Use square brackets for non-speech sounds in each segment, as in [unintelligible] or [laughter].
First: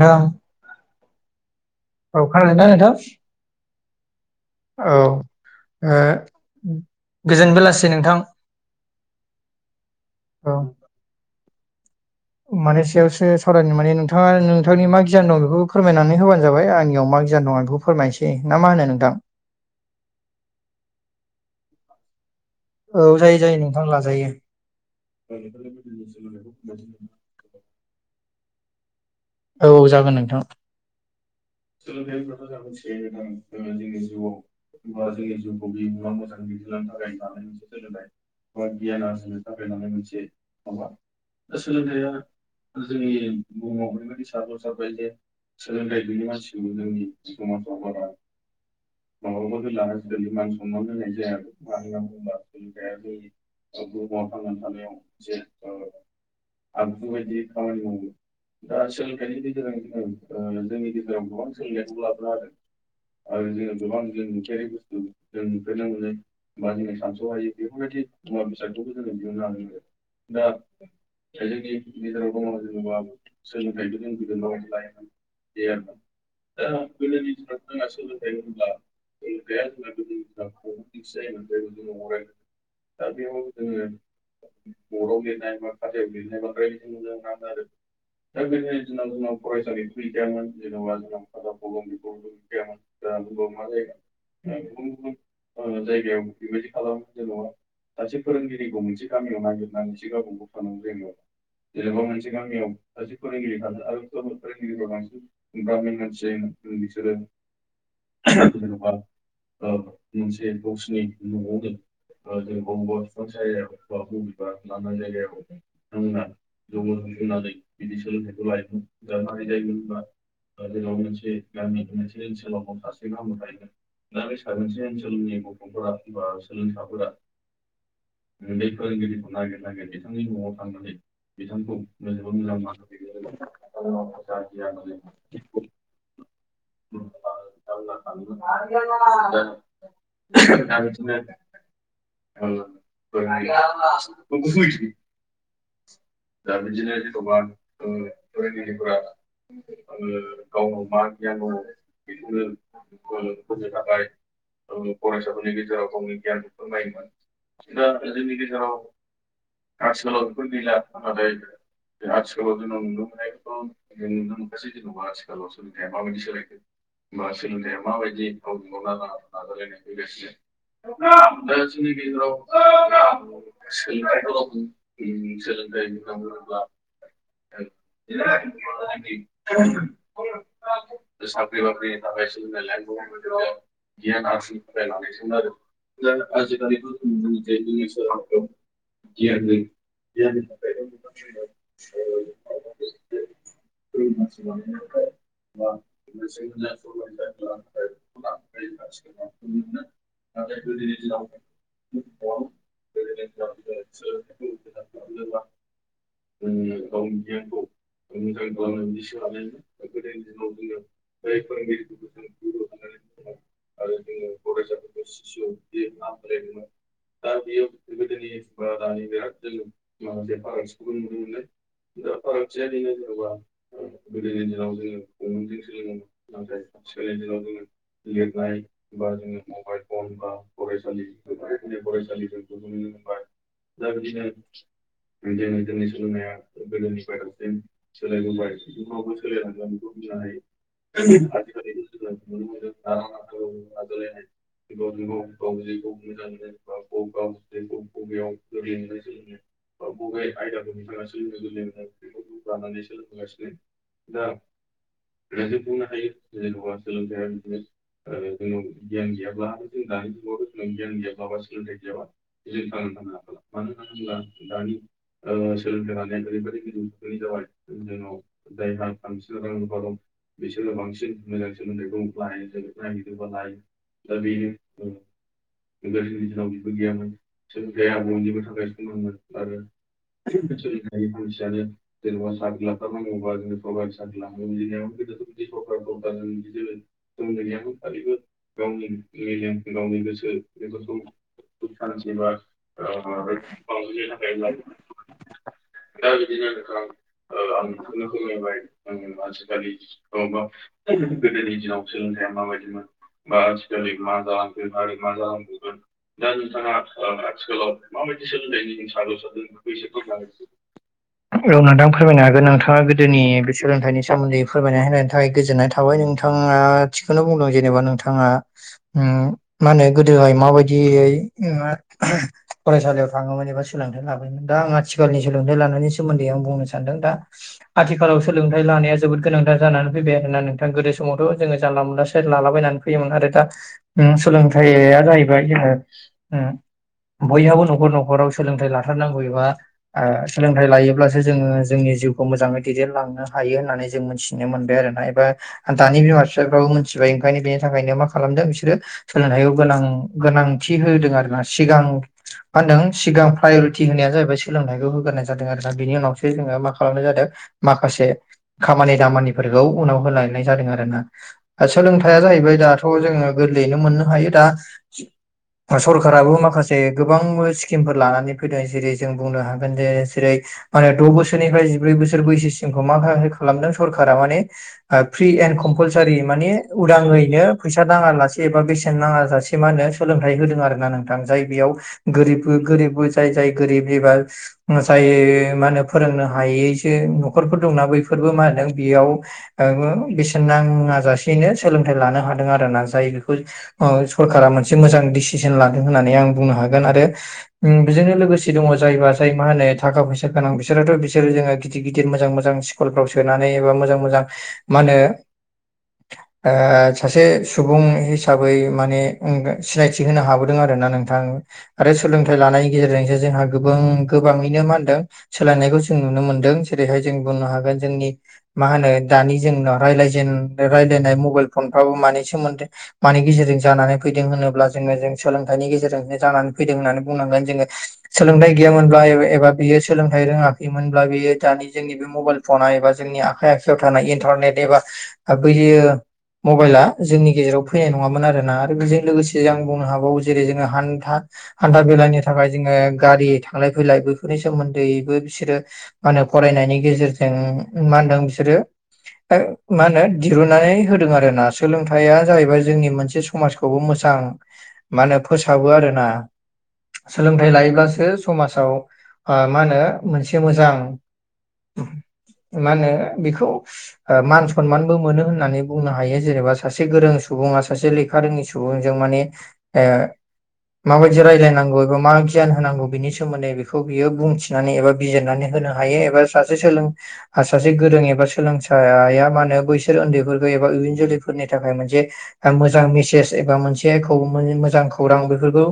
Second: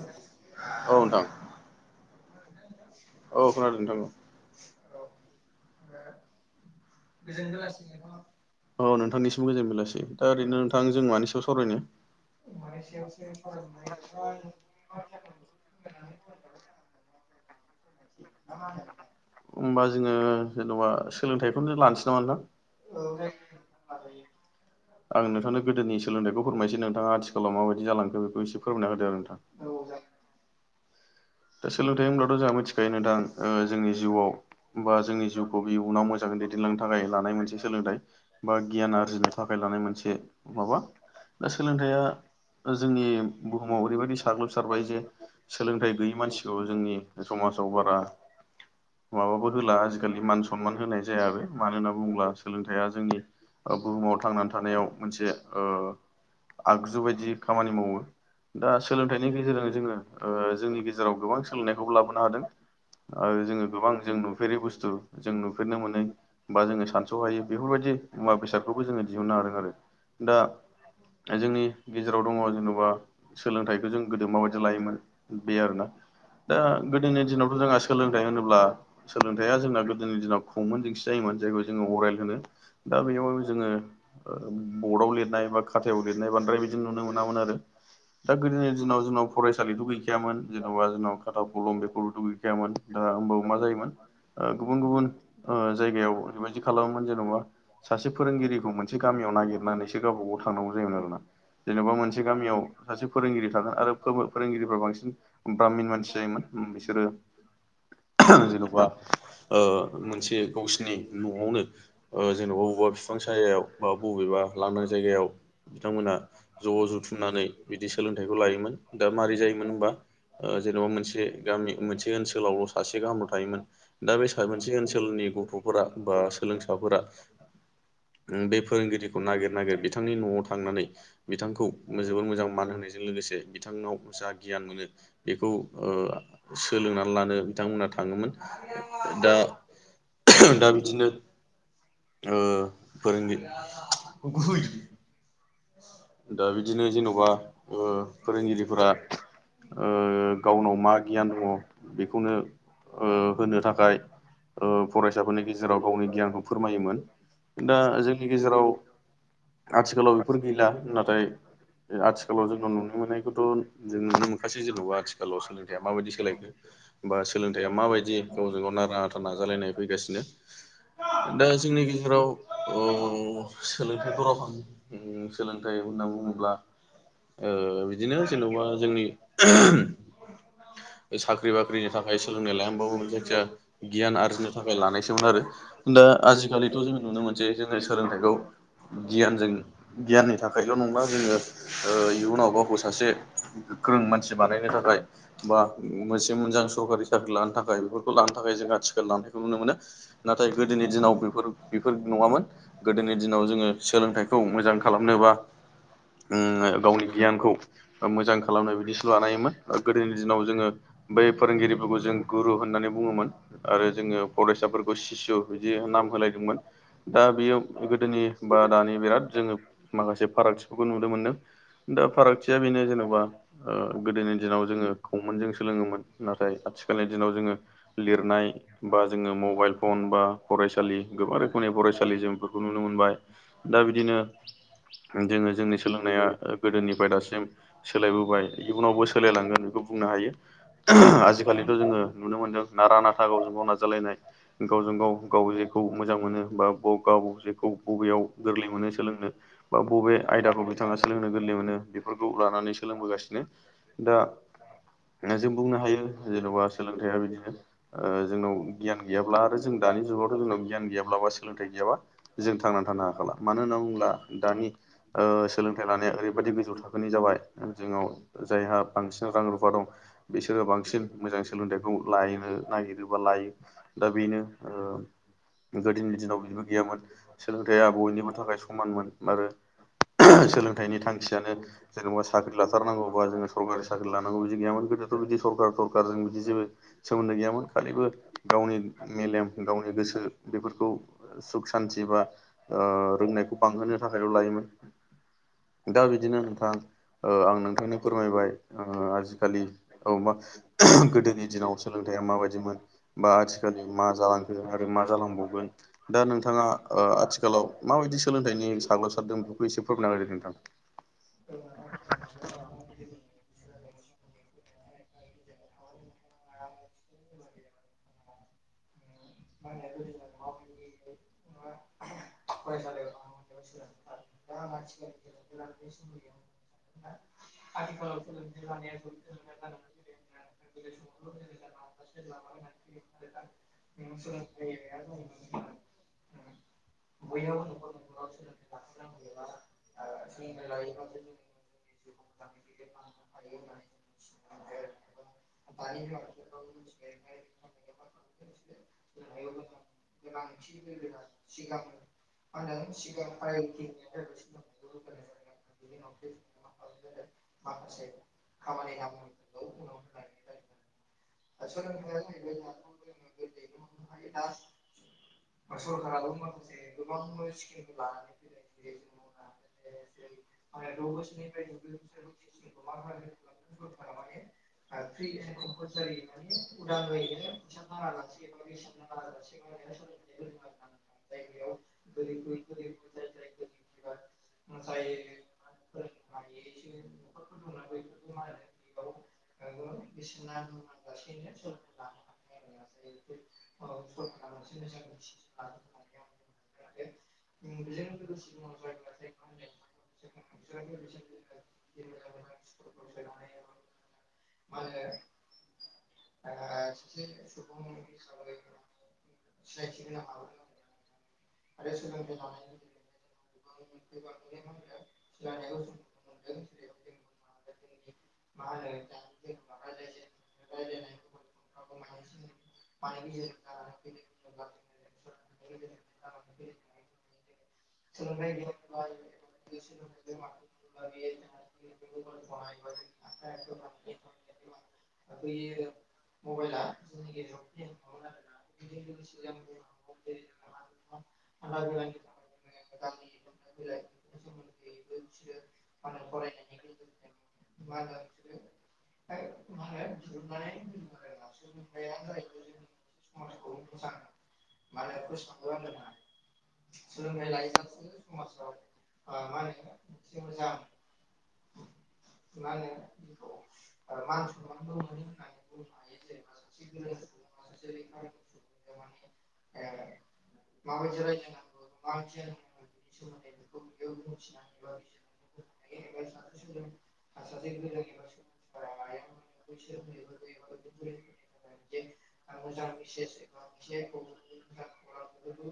न औ नोथां औ खोन दा नोंथां? औ खोनादों नोंथां। औ गोजोन बेलासि नोंथां। औ नोंथांनिसिम गोजोन मोनलासै दा ओरैनो नोंथां जों मानि सायाव सावरायनो। माने सयावसो सावरायनि माने नोंथांङा नोंथांनि मा गियान दं बेखौबो फोरमायनानै होबानो जाबाय आंनियाव मा गियान दं आं बेखौ फोरमायनोसै ना मा होनो नोंथां। होमबा जोंङो जेन'बा सोलोंथाइखौनो लानोसै नामोनदां औ जायो जायो नोंथां। लाजायो आं नोंथांनो गोदोनि सोलोंथखौमायसै नोंथांङा आथिखालाव माबायदि जालांखो बे एसे फोरमायना हो आरो नोंथां। औ औ जागोन नोंथां। दा सोलोंथाइ होनब्लाथ' जोंहा मिथिखायो नंडा जोंनि जिउआव बा जोंनि जिउ गुबयुनाव मोजांङै दैदेनलांनो थाखाय लानाय मोनसे सोलोंथाइ बा गियान आरजिनो थाखाय लानाय मोनसे माबा दा सोलोंथाइया जोंनि बुहुमाव ओरैबायदि साग्लोब ससारबाय जे सोलोंथाइ गैयि मानसिखौ जोंनि समाजाव बारा माबाबो होला आजिखालि मान सनमान होनाय जाय। बे मानो होनना बुंङोब्ला सोलोंथाइया जोंनि बुहुमाव थांनानै थानायाव मोनसे आगजु बायदि खामानि मावो दा सोलोंथाइनि गेजेरजों जोंङो जोंनि गेजेराव गेजेराव गोबां सोलोंनायखौबो लाबोनो हादों आरो जोंङो गोबां जों नुफेरि बुस्थु जों नुफेरनो मोनै बा जोंङो सानस' हायो बेफोरबायदि मुवा बेसादखौबो जोंङो दिहुननो हादों आरो। दा दाय जोंनि गेजेराव गेजेराव दङ दंङ जेन'बा जेनेबा सोलोंथाइखौ जों सोलोंथाइ गोदो माबायदि लायोमोन बे आरो ना दा गोदोनि दिनावथ' जोंहा सोलोंथाइ होनोब्ला सोलोंथाइया जोंना गोदोनि दिनाव फंमोन जोंसो जायोमोन जायखौ जोंङो अराइेल होनो दा बेयाव जोंङो बर्डआव लिरनाय बा खाथायाव लिरनाय बांद्राय बिदि नुनो मोनामोन आरो। दा गोदोनि दिनाव जोंनाव फरायसालिथ' गैखायामोन। जेन'बा जोंनाव खाथाव फलम बेफोरथुगैखायामोन दा होमबावो मा जायोमोन गुबुन गुबुन जायगायाव बेरबायदि खालामोमोन जेनेबा सासे फोरोंगिरिखौ मोनसे गामियाव नागिरनानै गावब गाव थांनांगौ जायोमोन आरोोना जेनेबा मोनसे गामियाव सासे फोरोंगिरि थागोन आरो फोरोंगिरिफ्रा बांसिन ब्र्मिन मानसि जायोमोन बिसोरो जेन'बा मोनसे गावसिनि न'आवनो जेनेबा बबेबा बिफां सायाव बा बबेबा लांदां जायगायाव बिथांमोना ज' जुथुमनानै बिदि सोलोंथाइखौ लायोमोन दा माबारै जायोमोन होनोमबा जेन'बा मोनसे गामि मोनसे ओनसोलावल' सासे गाहामल' थायोमोन दा बे स मोनसे ओनसोलनि गथ' फोर बा सोलोंसाफोरा बे फोरोंगिरिखौ नागिर नागिर बिथांनि न'आव थांनानै बिथांखौ जोबोर मोजां मान होनायजों लोगोसे बिथांनाव जा गियान मोनो बेखौ सोलोंनानै लानो बिथांमोना थाङोमोन दा [unintelligible] फोरोंगिरि दा बिदिनो जेन'बा फोरोंगिरिफोरा गावनाव मा गियान दङ बेखौनो होनो थाखाय फरायसाफोरनि गेजेराव गावनि गियानखौ फोरों [unintelligible] दा जोंनि गेजेराव आथिखालाव बेफोर गैला [unintelligible] बे आथिखालाव जोंनाव नुनो मोननायखौथ' जों नुनो मोनखासै जेन'बा आथिखालाव सोलोंथाइया माबायदि सोलायखो बा सोलोंथाइया माबायदि गावजों गाव नारा नाथा नाजालायनाय फैगासिनो औ दा जोंनि गेजेराव सोलोंथाइफोरावों होनना बुङोब्ला बिदिनो जेनेबा जोंनि साख्रि बाख्रिनि थाखाय सोलोंनाय लायबाबो जायखिजाया गियान आरजिनो थाखाय लानायसोमोन आरो दा आजिखालिथ' जोङो नुनो मोनसेे जोङो सोलोंथाइखौ गियानजों गियाननि थाखाय बेयाव नंला जोङो इयुनाव गावखौ सासे गोख्रों मानसि बानायनो थाखाय बा मोनसे मोजां सरकारि साख्रि लानो थाखाय बेफोरखौ लानो थाखाय जों आथिखाल लानायखौ नुनो मोनो नाथाय गोदोनि दिनाव बे बेफोर नङामोन गोदोनि दिनाव जोङो सोलोंथाइखौ मोजां खालामनोबा गावनि गियानखौ मोजां खालामनाय बिदिसो लानायोमोन गोदोनि दिनाव जोङो बै फोरोंगिरिफोरखौ जों गुरु होननानै बुङोमोन आरो जोङो फरायसाफोरखौ सिसु बिदि नाम होनो दा बेयो गोदोनि बा दानि बिराद जोङो माखासे पाल्टिफोरखौ नुनो मोनदों दा फारागथिया बेनो जेन'बा गोदोनि दिनाव जोङो कौमोनजों सोलोङोमोन नाथाय आथिखालनि दिनाव जोङो लिरनाय बा जोङो मबाइल फन बा फराय फरायसालि गोबां रोखोमनि फरायसालि जों बेफोरखौ नुनो मोनबाय दा बिदिनो जोङो जोंनि सोलोंनाया गोदोनिफ्राय दासिम सोलायबोबाय इयुनावबो सोलायलांगोन बेखौ बुंनो हायो आजिखालिथ' जोङो नुनो मोनदों नारा नाथा गावजों गाव नाजालायनाय गावजों गाव गाव जेखौ मोजां मोनो बा ब गाव जेखौ बबेयाव गोरलै मोनो सोलोंनो बा बबे आयदाखौ बिथाङा सोलोंनो गोरलै मोनो बेफोरखौ लानानै सोलोंबोगासिनो दा जों बुंनो हायो जेन'बा सोलोंथाइया बिदिनो जोंनाव गियान गैयाब्ला आरो जों दानि जुगावथ' जोंन गिय गयाब्ला बा सोलोंथाइ गैयाबा जों थांनानै थानो हाखाला मानो होनना बुोब्ला दानि सोलोंथाइ लानाया ओरैबायाददि गोजौ थाखोनि जाबाय जोंनाव जायहा बांसिन रां रुफा दं बिसोरो बांसिन मोजां सोलोंथाइखौ लायनो नागिरो बा लायो दा बेनो गोदोनि दिनाव बिबो गैयामोन सोलोंथाइआ बयनिबो थाखाय समानमोन आरो [unintelligible] सोलोंथाइनि थांखियानो जेनेबा साख्रि लाथारनांगौबा जोङो सरकारि साख्रि लानांगौ बिदि गैयामोन गोदो बे बिदि सरखारजों बिदि जेबो सोमोन्दो गैयामोन खालिबो गावनि मेलेम गावनि गोसो बेफोरखौ सुख सान्थि बा रोंनायखौ बांहोनो थाखायल' लायोमोन दा बिदिनो नोंथां आं नोंथांनो फोरमायबाय आजिखालि मा गोदोनि दिनावसो सोलोंथाइा मााबायदिमोन बा आथिखााललि मा जालांखो आरो मा जालांबावगोन दा नोंथाङा आथिखालाव माबायदि सोलोंथाइनि स [unintelligible] औ नोंथां फोरमायनो हागोन नोंथाङा गोदोनि बे सोलोंथाइनि सोमोन्दै फोरमायनाय होनायनि थाखाय गोजोननाय था थाबाय नोंथाङा थिखौनो बुंदों जेनेबा नोंथाङा मा होनो गोदोहाय माबायदि फरायसालियाव थाङोमोन एबा सोलोंथाइ लाबायमोन दा आं आथिखालनि सोलोंथाइ लानायनि सोमोन्दै आं बुंनो सानदों दा आथिखालाव सोलोंथाइ लानाया जोबोद गोनांथार जानानै फैबाय आरोना नोंथां गोदो समावथ' जोङो जानला मोनलासे लालाबायनानै फैयोमोन आरो दा सोलोंथाइया जाहैबाय जोङो बयहाबो न'खर न'खराव सोलोंथाइ लाथारनांगौ एबा सोलोंथाइ लायोब्लासो जोङो जोंनि जिउखौ मोजाङै दैदेनलांनो हायो होननानै जों मिथिनो मोनबाय आर ना एबा दानि बिमा बिफाफ्राबो मिथिबाय ओंखायनो बेनि थाखायनो मा खालामदों बिसोरो सोलोंथाइखौ गोनां गोनांथि होदों आरोोना सिगां मा होनदों सिगां प्रायरिटि होनाया जाहैबाय सोलोंथाइखौ होग्रोनाय जादों आरो दा बिनि उनावसो जोङो मा खालामनाय जादों माखासे खामानि दामानिफोरखौ उनाव होलायनाय जादों आरो ना सोलोंथायाइया जाहैबाय दाथ' जोङो गोरलैयैनो मोननो हायो दा सरखाराबो माखासे गोबां सकिम लानानै फै जेरै जों बुंनो हागोन जे जेरै म द' बोसोरनिफ्राय जिब्रै बोसोर बैसोनि खौ म खालामदों सरकारा माने फ्रि एणड कम्पालसारि माने उदाङैनो फैसा नाङा लासे एबा बेसेन नाङा जासे मा होन सोलोंथाइ होदों आरो ना नोंथां जाय बेयाव गोरिब गोरिबबो जाय जाय गोरिब एबा मोसायो मा होनो फोरोंनो हायैसो न'खरफोर दंना बैफोरबो मा होनदों बेयाव बेसेन नाङा जासेैनो सोलोंथाइ लानो हादों आर ना जाय बेखौ सरकारा मोनसे मोजां डिसिसन लादों होननानै आं बुंनो हागोन आरो बेजोंनो लोगोसे दङ जायबा जाय मा होनो थाखा फैसा गोनां बिसोराथ' बिसोर जोङो गिदिर गिदिर मोजां मोजां स्कुलफ्राव सोनानै एबा मोजां मोजां मा होनो सासे सुबुं हिसाबै माने सिनायथि होनो हाबोदों आरोना नोंथां आरो सोलोंथाइ लानायनि गेजेरजोंसो जोंहा गोबां गोबाङैनो मा होनदों सोलायनायखौ जों नुनो मोन्दों जेरैहाय जों बुंनो हागोन जोंनि मा होनो दानि जोंनाव रायायेन रायलायनाय मबाइल फनफ्राबो मानि सोमोन्दै मानि गेजेरजों जानानै फैदों होनोब्ला जोङो जों सोलोंथाइनि गेजेरजोंनो जानानै फैदों होननानै बुंनांगोन जोङो सोलोंथाइ गैयामोनब्ला एबा बियो सोलोंथाइ रोङाखैमोनब्ला बेयो दानि जोंनि बे मबाइल फनाय एबा जोंनि आखाइ आखायाव थानाय इन्टारनेट एबा बैयो मबाइला जोंनि गेजेराव फैनाय नङामोन आरोना आरो बेजों लोगोसे आं बुंनो हाबावो जेरै जोङो हान्था हान्था बेलाइनि थाखाय जोङो गारि थांलाय फैलाय बेफोरनि सोमोन्दैबो बिसोरो मा होनो फरायनायनि गेजेरजों मा होनदों बिसोरो मा होनो दिरुननानै होदों आरो ना सोलोंथाइया जाहैबाय जोंनि मोनसे समाजखौबो मोजां म होने फोसाबो आरोना सोलोंथाइ लायोब्लासो समाजाव मा होनो मोनसे मोजां मा होनो बेखौ मान सनमानबो मोनो होननानै बुंनो हायो जेनेबा सासे गोरों सुबुङा सासे लेखा हारिनि सुबुंजों माने ओ माबायदि न एबा मा गियान होनांगौ बिनि सोमोन्दै बेखौ बियो बुंथिनानै एबा बिजिरनानै होनो हायो एबा स जे सोलों आ सासे गोरों एबा सोलोंसाया मा होनो बैसोर उन्दैफोरखौ एबा इयुन जोलैफोरनि थाखाय मोनसे आं मोजां मेसेज एबा मोनसे खौमोन मोजां खौरां बेफोरखौ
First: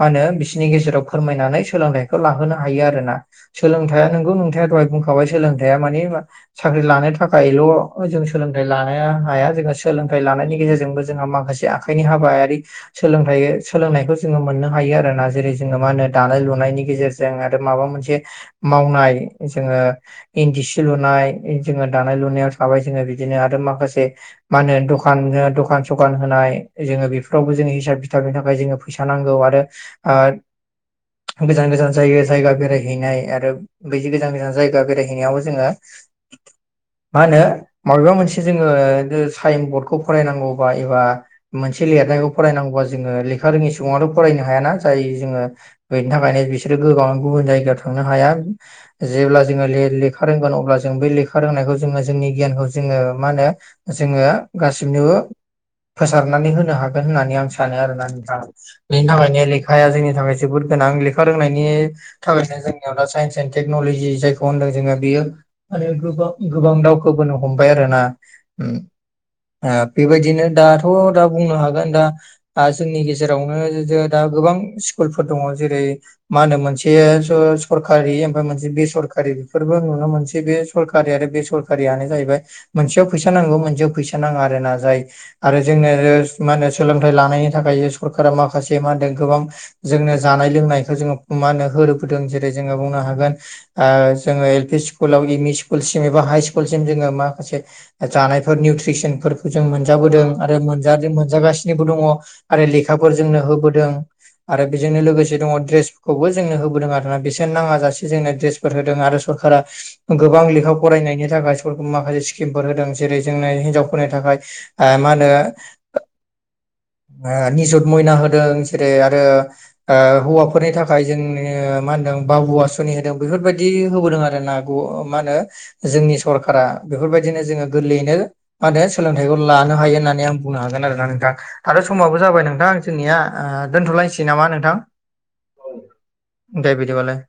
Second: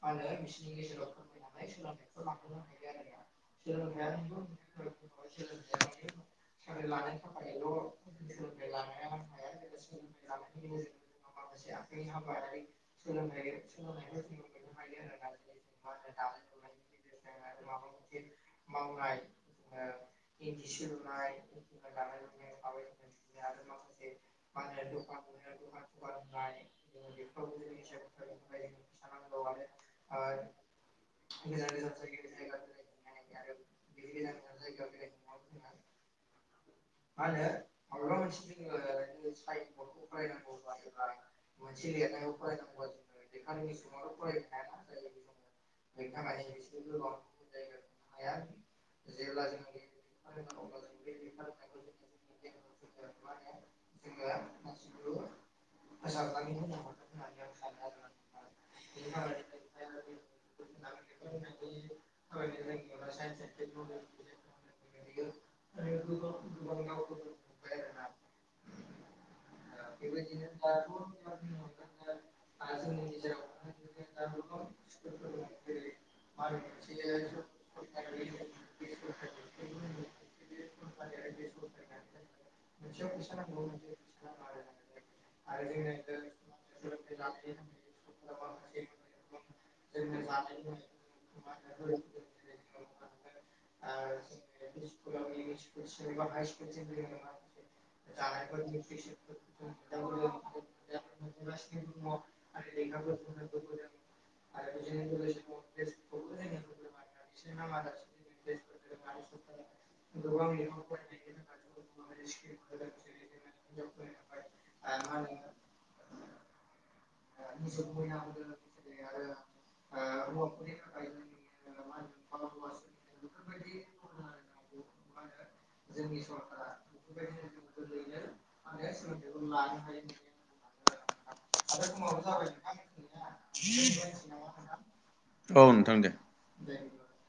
मा होनो बिसोरनि गेजेराव फोरमायनानै सोलोंथाइखौ लाहोनो हायो आरोना सोलोंथाइया नोंगौ नोंथाङा दहाय बुंखाबाय सोलोंथाइया मानि मा साख्रि लानो थाखायल' जों सोलोंथाइ लानो हाया जोङो सोलोंथाइ लानायनि गेजेरजोंबो जोंहा माखासे आ खाइनि हाबायारि सोलोंथाइ सोलोंनायखौ जोङो मोननो हायो आरोना जेरै- जोङो मा होनो दानाय लुनायनि गेजेरजों आरो माबा मोनसे मावनाय जोङो इन्दि सि लुनाय जोङो दा नाय लुनायाव थाबाय जोङो बिदिनो आरो माखासे मा होनो दखान दखान सखान होनाय जोङो बेफोरावबो जोङो हिसाब खिथाबनि थाखाय जोङो फैसा नांगौ आरो ओ [unintelligible] गोजान गोजान जायगा जायगा बेरायहैनाय आरो बिदि गोजान गोजान जायगा बेरायहैनायावबो जोङो मा होनो माबेबा मोनसे जोङो साइन बर्डखौ फरायनांगौबा एबा मोनसे लिरनायखौ फरायनांगौबा जोङो लेखा रोङै सुबुंआनो फरायना हायाना जाय जोङो बेनि थाखायनो बिसोरो गोबां गुबुन जायगायाव थांनो हाया। जेब्ला जोङो ले-लेखा रोंगोन अब्ला जों बै लेखा रोंनायखौ जोङो जोंनि गियानखौ जोङो मा होनो जोङो गासिबनोबो फोसाबनानै होनो हागोन होननानै आं सानो आरोना नोंथां बेनि थाखायनो बे लेखाया जोंनि थाखाय जोबोद गोनां लेखा रोंनायनि थाबैनो जोंनियाव दा साइन्स एन्ड टेक्न'लजि जायखौ होनदों जोङो बेयो माने गोबां गोबां दावखोबोनो हमबाय आरोना ओम ओ बेबायदिनो दाथ' दा बुंनो हागोन दा ओ जोंनि गेजेरावनो दा गोबां स्कुलफोर दङ जेरै- मा होनो मोनसे स-सरकारि ओमफ्राय मोनसे बेसरकारि बेफोरबो नुनो मोनसे बे सरखारि आरो बेसरखारियानो जाहैबाय मोनसेयाव फैसा नांगौ मोनसेयाव फैसा नाङा आरोना जाय आरो जोंनो मा होनो सोलोंथाइ लानायनि थाखाय सरका माखासे से मा होनदों गोबां जोंनो जानाय लोंनायखौ जोङो मा होनो होबोदों जेरै- जोङो बुंनो हागोन ओ जोङो एल पि स्कुल आव एम इ सि कुलसिम एबा हाय स्कुलसिम जोङो माखासे जानायफोर निउथ्रिसनफोर जों मोनजाबोदों आरो मोनजा-मोनजागासिनोबो दङ आरो लेखाफोर जोंनो होबोदों। आरो बेजोंनो लोगोसे दङ ड्रेसखौबो जोंनो होबोदों आरोना बेसेन नाङा जासे जोंनो ड्रेस फोर होदों आरो सरकारा गोबां लेखा फरायनायनि थाखाय [unintelligible] माखासे स्किमफोर होदों जेरै- जोंनो हिनजावफोरनि थाखाय ओ मा होनो ओ निजत मयना हो दों जेरै- आरो ओ हौवाफोरनि थाखाय जोंनो मा होनदों बा अवासुनि होदों बेफोरबायदि होबोदों आरो ना गु ओ मा होनो जोंनि सरखारा बेफोरबायदिनो जोङो गोरलैयैनो मा होनो सोलोंथाइखौ लानो हायो होननानै आं बुंनो हागोन आरोना नोंथां आरो समाबो जाबाय नोंथां जोंनिया ओ दोन्थ'लायसै नामा नोंथां? औ नोंथां दे। दे बिदिबालाय।